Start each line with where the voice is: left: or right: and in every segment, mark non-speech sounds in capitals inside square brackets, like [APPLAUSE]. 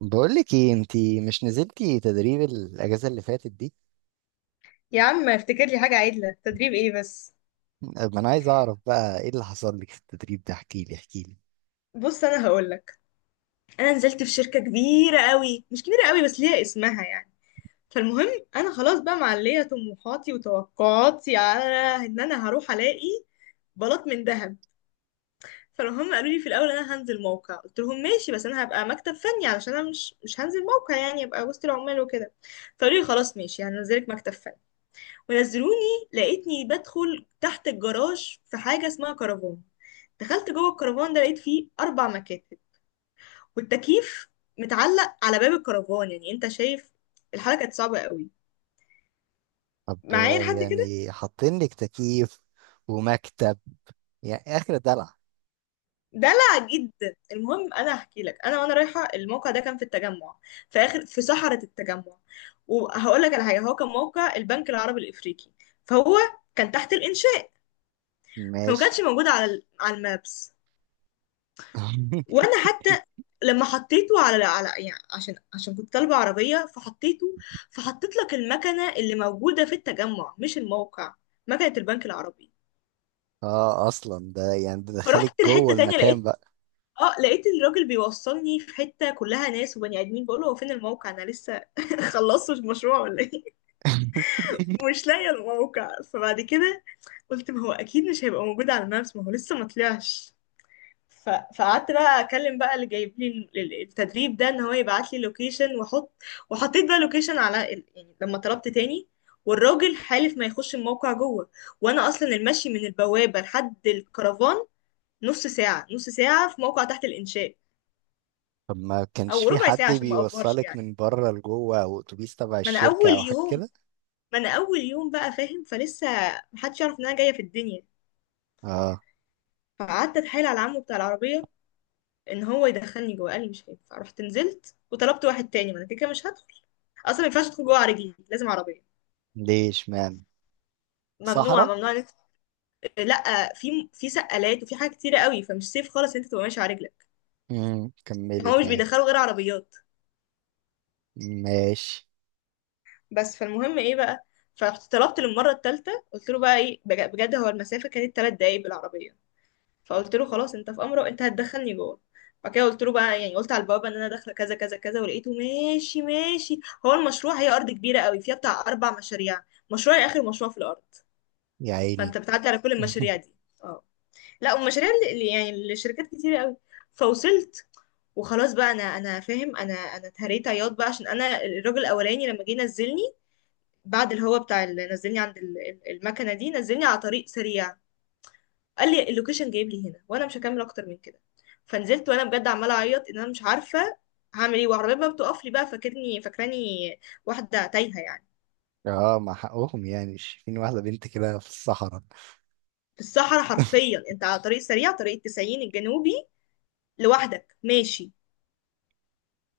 right: بقولك ايه انتي مش نزلتي تدريب الاجازه اللي فاتت دي؟
left: يا عم، افتكر لي حاجة عدلة، تدريب ايه بس؟
right: ما انا عايز اعرف بقى ايه اللي حصل لك في التدريب ده، احكيلي احكيلي.
left: بص، انا هقولك. انا نزلت في شركة كبيرة قوي، مش كبيرة قوي بس ليها اسمها يعني. فالمهم، انا خلاص بقى معلية طموحاتي وتوقعاتي على ان انا هروح الاقي بلاط من ذهب. فهم قالوا لي في الاول انا هنزل موقع، قلت لهم ماشي، بس انا هبقى مكتب فني علشان انا مش هنزل موقع، يعني ابقى وسط العمال وكده. فقالوا لي خلاص ماشي، هنزلك مكتب فني. ونزلوني لقيتني بدخل تحت الجراج في حاجة اسمها كرفان. دخلت جوه الكرفان ده لقيت فيه أربع مكاتب، والتكييف متعلق على باب الكرفان، يعني أنت شايف الحالة كانت صعبة قوي.
right: طب
left: معايا لحد كده.
right: يعني حاطين لك تكييف ومكتب، يعني اخر دلع.
left: دلع جدا. المهم انا هحكي لك، انا وانا رايحه الموقع ده كان في التجمع، في اخر في صحراء التجمع. وهقول لك على حاجه، هو كان موقع البنك العربي الافريقي، فهو كان تحت الانشاء. فما
right: ماشي.
left: كانش موجود على على المابس.
right: [LAUGHS]
left: وانا حتى لما حطيته على على يعني عشان كنت طالبة عربية، فحطيته، فحطيت لك المكنة اللي موجودة في التجمع مش الموقع، مكنة البنك العربي.
right: اه، اصلا ده يعني ده دخلك
left: فرحت
right: جوه
left: لحتة تانية،
right: المكان بقى.
left: لقيت الراجل بيوصلني في حتة كلها ناس وبني ادمين. بقول له هو فين الموقع، انا لسه [LAUGHS] خلصتش المشروع ولا ايه؟
right: [LAUGHS]
left: ومش لاقية الموقع. فبعد كده قلت ما هو اكيد مش هيبقى موجود على المابس، ما هو لسه ما طلعش. ف- فقعدت بقى اكلم بقى اللي جايب لي التدريب ده ان هو يبعت لي لوكيشن واحط. وحطيت بقى لوكيشن على يعني لما طلبت تاني، والراجل حالف ما يخش الموقع جوه. وانا اصلا المشي من البوابه لحد الكرفان نص ساعه نص ساعه، في موقع تحت الانشاء.
right: طب ما كانش
left: او
right: في
left: ربع
right: حد
left: ساعه عشان ما افورش
right: بيوصلك
left: يعني.
right: من بره لجوه او اتوبيس تبع
left: ما انا
right: الشركه
left: اول
right: او حاجه
left: يوم
right: كده؟
left: ما انا اول يوم بقى فاهم، فلسه محدش يعرف ان انا جايه في الدنيا.
right: اه.
left: فقعدت اتحايل على عمه بتاع العربيه ان هو يدخلني جوه. قال لي مش هينفع. رحت نزلت وطلبت واحد تاني، ما انا كده كده مش هدخل اصلا، ما ينفعش ادخل جوه على رجلي، لازم عربيه.
right: ليش مان.
left: ممنوع
right: صحراء.
left: ممنوع لا، في سقالات وفي حاجات كتيره قوي، فمش سيف خالص إن انت تبقى ماشي على رجلك. يعني
right: كملي
left: هو مش
right: طيب.
left: بيدخلوا غير عربيات.
right: ماشي.
left: بس فالمهم ايه بقى. فطلبت للمره الثالثه، قلت له بقى ايه بجد، هو المسافه كانت ثلاث دقايق بالعربيه. فقلت له خلاص انت في امره، انت هتدخلني جوه. بعد كده قلت له بقى يعني قلت على البوابه ان انا داخله كذا كذا كذا، ولقيته ماشي ماشي. هو المشروع، هي ارض كبيره قوي فيها بتاع اربع مشاريع، مشروعي اخر مشروع في الارض.
right: يا عيني.
left: فانت بتعدي على كل المشاريع دي. اه. لا والمشاريع يعني الشركات كتير قوي. فوصلت، وخلاص بقى انا انا فاهم، انا اتهريت عياط بقى، عشان انا الراجل الاولاني لما جه نزلني، بعد الهوا بتاع اللي نزلني عند المكنه دي نزلني على طريق سريع. قال لي اللوكيشن جايب لي هنا، وانا مش هكمل اكتر من كده. فنزلت وانا بجد عماله اعيط ان انا مش عارفه هعمل ايه. وعربيه بقى بتقف لي بقى، فاكرني فاكراني واحده تايهه يعني.
right: اه، مع حقهم يعني، مش شايفين واحدة بنت كده في الصحراء.
left: في الصحراء حرفيا، انت على طريق سريع، طريق التسعين الجنوبي، لوحدك ماشي.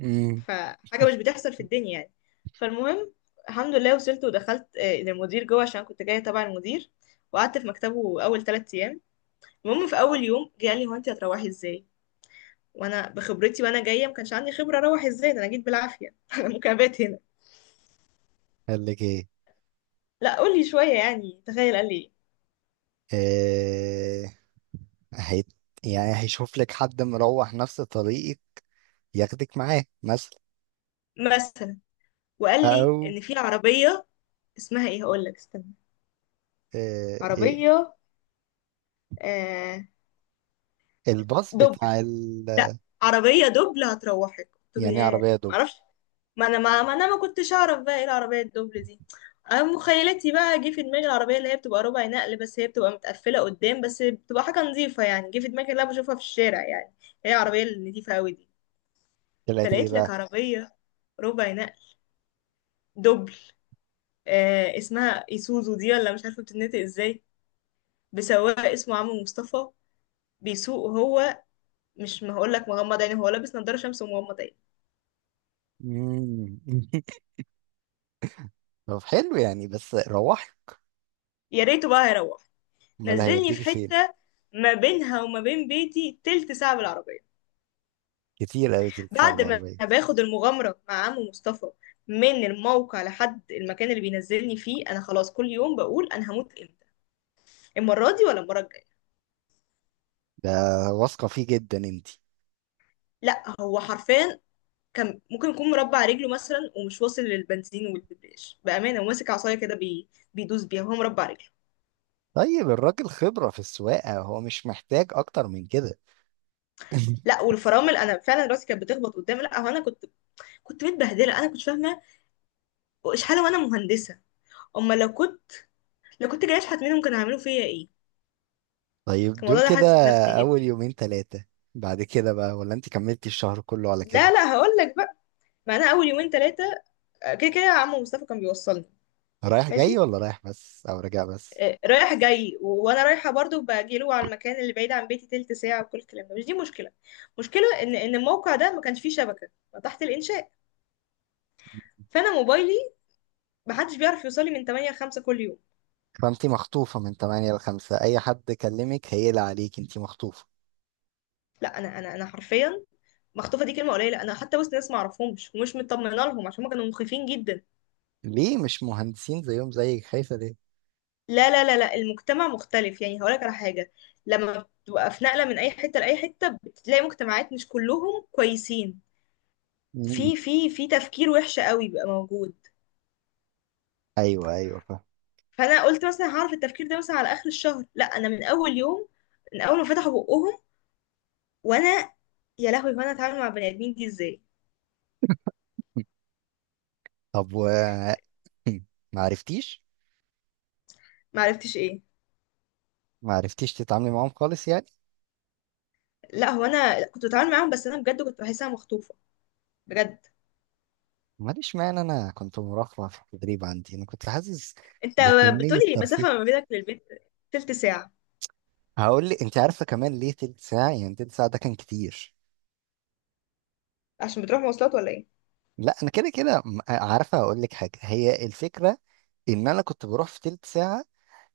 right: امم
left: فحاجة مش بتحصل في الدنيا يعني. فالمهم، الحمد لله وصلت ودخلت للمدير جوه عشان كنت جاية تبع المدير. وقعدت في مكتبه أول ثلاث أيام. المهم في أول يوم جه قال لي هو أنت هتروحي إزاي؟ وأنا بخبرتي وأنا جاية، ما كانش عندي خبرة أروح إزاي، ده أنا جيت بالعافية. [LAUGHS] أنا ممكن أبات هنا.
right: قال لك ايه؟
left: لا قولي شوية، يعني تخيل قال لي إيه.
right: آه هي، يعني هيشوف لك حد مروح نفس طريقك ياخدك معاه مثلا؟
left: مثلا. وقال لي
right: او
left: إن في عربية. اسمها إيه هقول لك، استنى.
right: إيه،
left: عربية. آه
right: الباص
left: دبل.
right: بتاع
left: لا، عربية دبل هتروحك. قلت له
right: يعني
left: ياه
right: عربية دوبل؟
left: معرفش، ما انا ما كنتش اعرف بقى ايه العربية الدبل دي. انا مخيلتي بقى جه في دماغي العربية اللي هي بتبقى ربع نقل، بس هي بتبقى متقفلة قدام، بس بتبقى حاجة نظيفة، يعني جه في دماغي اللي انا بشوفها في الشارع يعني، هي العربية النظيفة قوي دي.
right: طلعت ايه
left: فلقيت لك
right: بقى؟
left: عربية ربع نقل دبل، آه اسمها ايسوزو دي ولا مش عارفة بتتنطق ازاي، بسواق اسمه عمرو مصطفى. بيسوق هو مش ما هقول لك مغمض عينه، هو لابس نضاره شمس ومغمض عينه.
right: مم. [LAUGHS] طب حلو، يعني بس روحي.
left: يا ريته بقى هيروح.
right: امال
left: نزلني في
right: هيوديكي فين؟
left: حتة ما بينها وما بين بيتي تلت ساعة بالعربية.
right: كتير قوي تلتسع
left: بعد ما
right: بالعربية.
left: باخد المغامرة مع عمو مصطفى من الموقع لحد المكان اللي بينزلني فيه، انا خلاص كل يوم بقول انا هموت امتى، المرة دي ولا المرة الجاية.
right: ده واثقة فيه جدا انتي؟
left: لا هو حرفيا كان ممكن يكون مربع رجله مثلا ومش واصل للبنزين والدبريش، بأمانة، وماسك عصاية كده بيدوس بيها وهو مربع رجله.
right: طيب الراجل خبرة في السواقة، هو مش محتاج اكتر من كده. [LAUGHS]
left: لا والفرامل، انا فعلا راسي كانت بتخبط قدامي. لا هو انا كنت متبهدله، انا كنت فاهمه اشحال وانا مهندسه، اما لو كنت جايه اشحت منهم كانوا هيعملوا فيا ايه.
right: طيب دول
left: الموضوع ده
right: كده
left: حاسس
right: اول
left: بنفسيتي.
right: يومين ثلاثة، بعد كده بقى؟ ولا انت كملتي الشهر كله على
left: لا،
right: كده؟
left: لا، هقول لك بقى. ما انا اول يومين ثلاثه كده كده عم مصطفى كان بيوصلني.
right: رايح جاي
left: ماشي.
right: ولا رايح بس او راجع بس؟
left: رايح جاي وانا رايحه برضو باجي له على المكان اللي بعيد عن بيتي تلت ساعه، وكل الكلام ده مش دي مشكله. مشكله ان الموقع ده ما كانش فيه شبكه، تحت الانشاء. فانا موبايلي ما حدش بيعرف يوصل لي من 8 ل 5 كل يوم.
right: فانت مخطوفة من 8 ل 5، اي حد كلمك هيقلق عليك، انت مخطوفة.
left: لا انا حرفيا مخطوفه، دي كلمه قليله. انا حتى وسط ناس ما اعرفهمش ومش مطمنه لهم، عشان هم كانوا مخيفين جدا.
right: ليه مش مهندسين زيهم زيك، خايفة ليه؟
left: لا لا لا لا، المجتمع مختلف. يعني هقولك على حاجة، لما بتبقى في نقلة من أي حتة لأي حتة بتلاقي مجتمعات مش كلهم كويسين.
right: مم.
left: في تفكير وحش قوي بيبقى موجود.
right: ايوه ايوه فاهم.
left: فأنا قلت مثلا هعرف التفكير ده مثلا على آخر الشهر، لا أنا من أول يوم، من أول ما فتحوا بقهم. وأنا يا لهوي، وأنا أتعامل مع بني آدمين دي إزاي.
right: طب و [CLEARS THROAT] ما عرفتيش.
left: معرفتش إيه.
right: ما عرفتيش تتعاملي معاهم خالص يعني؟
left: لا هو أنا كنت بتعامل معاهم، بس أنا بجد كنت بحسها مخطوفة بجد.
right: ماليش معنى، انا كنت مرافقة في التدريب عندي، انا كنت حاسس
left: أنت
right: بكمية
left: بتقولي
right: ترفيه.
left: المسافة ما بينك للبيت تلت ساعة.
right: هقول لي انت عارفه كمان ليه تلت ساعه؟ يعني تلت ساعه ده كان كتير.
left: عشان بتروح مواصلات ولا إيه؟
right: لا انا كده كده عارفه، هقول لك حاجه. هي الفكره ان انا كنت بروح في تلت ساعه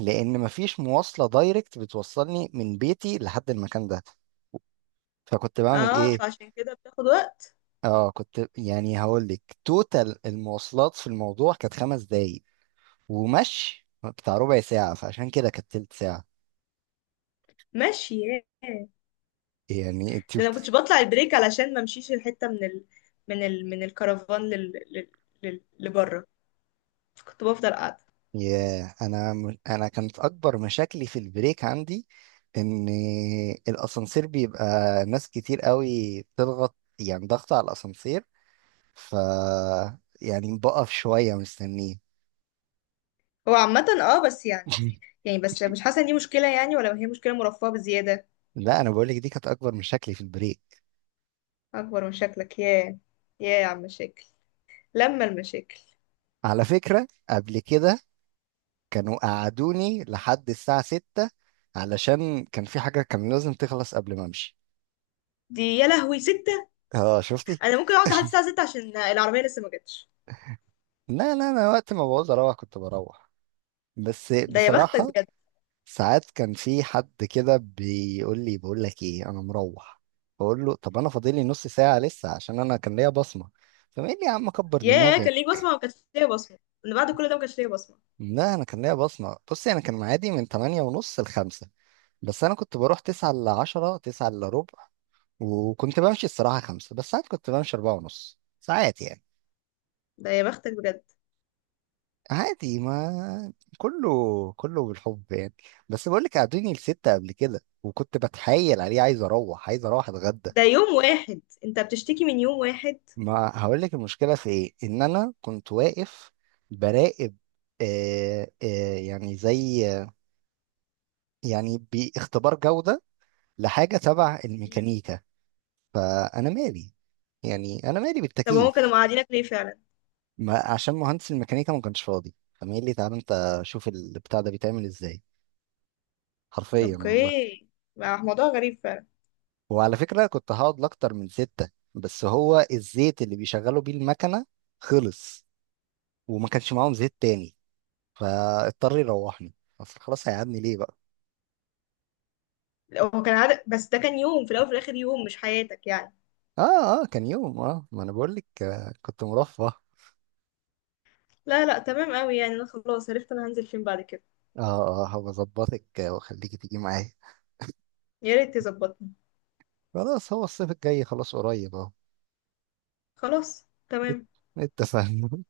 right: لان مفيش مواصله دايركت بتوصلني من بيتي لحد المكان ده. فكنت بعمل
left: اه،
right: ايه؟
left: فعشان كده بتاخد وقت.
right: اه، كنت يعني هقول لك، توتال المواصلات في الموضوع كانت خمس دقايق ومشي بتاع ربع ساعه، فعشان كده كانت تلت ساعه.
left: ماشي ياه.
right: يعني انت،
left: ده انا كنتش بطلع البريك علشان ما امشيش الحته من الكرفان لبره، فكنت بفضل قاعده.
right: ياه. انا انا كانت اكبر مشاكلي في البريك عندي، ان الاسانسير بيبقى ناس كتير قوي بتضغط، يعني ضغط على الاسانسير، ف يعني بقف شويه مستنيه.
left: هو عامه بس يعني
right: [LAUGHS]
left: يعني بس مش حاسه ان دي مشكله، يعني ولا هي مشكله مرفهه بزياده.
right: لا انا بقول لك، دي كانت اكبر مشاكلي في البريك.
left: اكبر مشاكلك، ياه ياه يا عم مشاكل، لما المشاكل
right: على فكره قبل كده كانوا قعدوني لحد الساعه 6 علشان كان في حاجه كان لازم تخلص قبل ما امشي.
left: دي. يا لهوي، ستة.
right: اه شفتي؟
left: انا ممكن اقعد لحد الساعه 6 عشان العربيه لسه ما جاتش.
right: لا لا، انا وقت ما بعوز اروح كنت بروح. بس
left: ده يا بختك
right: بصراحه
left: بجد.
right: ساعات كان في حد كده بيقول لي، بقول لك ايه انا مروح، بقول له طب انا فاضل لي نص ساعه لسه عشان انا كان ليا بصمه، فقال لي يا عم كبر
left: ياه، كان ليك
right: دماغك.
left: بصمه، ما كانش ليا بصمه، من بعد كل ده ما كانش ليا بصمه.
right: لا انا كان ليا بصمه. بصي، انا كان معادي من 8 ونص ل 5، بس انا كنت بروح 9 ل 10، 9 الا ربع، وكنت بمشي الصراحه 5، بس ساعات كنت بمشي 4 ونص ساعات يعني.
left: ده يا بختك بجد.
right: عادي، ما كله كله بالحب يعني. بس بقول لك قعدوني لستة قبل كده وكنت بتحايل عليه عايز اروح، عايز اروح اتغدى.
left: ده يوم واحد، انت بتشتكي من يوم واحد.
right: ما هقول لك المشكله في ايه، ان انا كنت واقف براقب. آه آه يعني زي يعني باختبار جوده لحاجه تبع
left: مم.
right: الميكانيكا، فانا مالي يعني، انا مالي
left: طب هما كانوا
right: بالتكييف.
left: مقعدينك ليه فعلا؟
right: ما عشان مهندس الميكانيكا ما كانش فاضي، فمين لي، تعالى انت شوف البتاع ده بيتعمل ازاي، حرفيا والله.
left: اوكي، ما هو موضوع غريب فعلا.
right: وعلى فكره كنت هقعد لاكتر من سته، بس هو الزيت اللي بيشغلوا بيه المكنه خلص وما كانش معاهم زيت تاني، فاضطر يروحني. اصل خلاص هيقعدني ليه بقى؟
left: لو هو كان عدد بس، ده كان يوم في الاول وفي الاخر، يوم مش حياتك يعني.
right: اه اه كان يوم، اه ما انا بقول لك كنت مرفه اه
left: لا، لا، تمام قوي. يعني انا خلاص عرفت انا هنزل فين بعد كده.
right: اه هبقى اظبطك واخليكي تيجي معايا.
left: يا ريت تظبطني.
right: خلاص هو الصيف الجاي خلاص قريب اهو.
left: خلاص
right: ات-
left: تمام.
right: اتفقنا.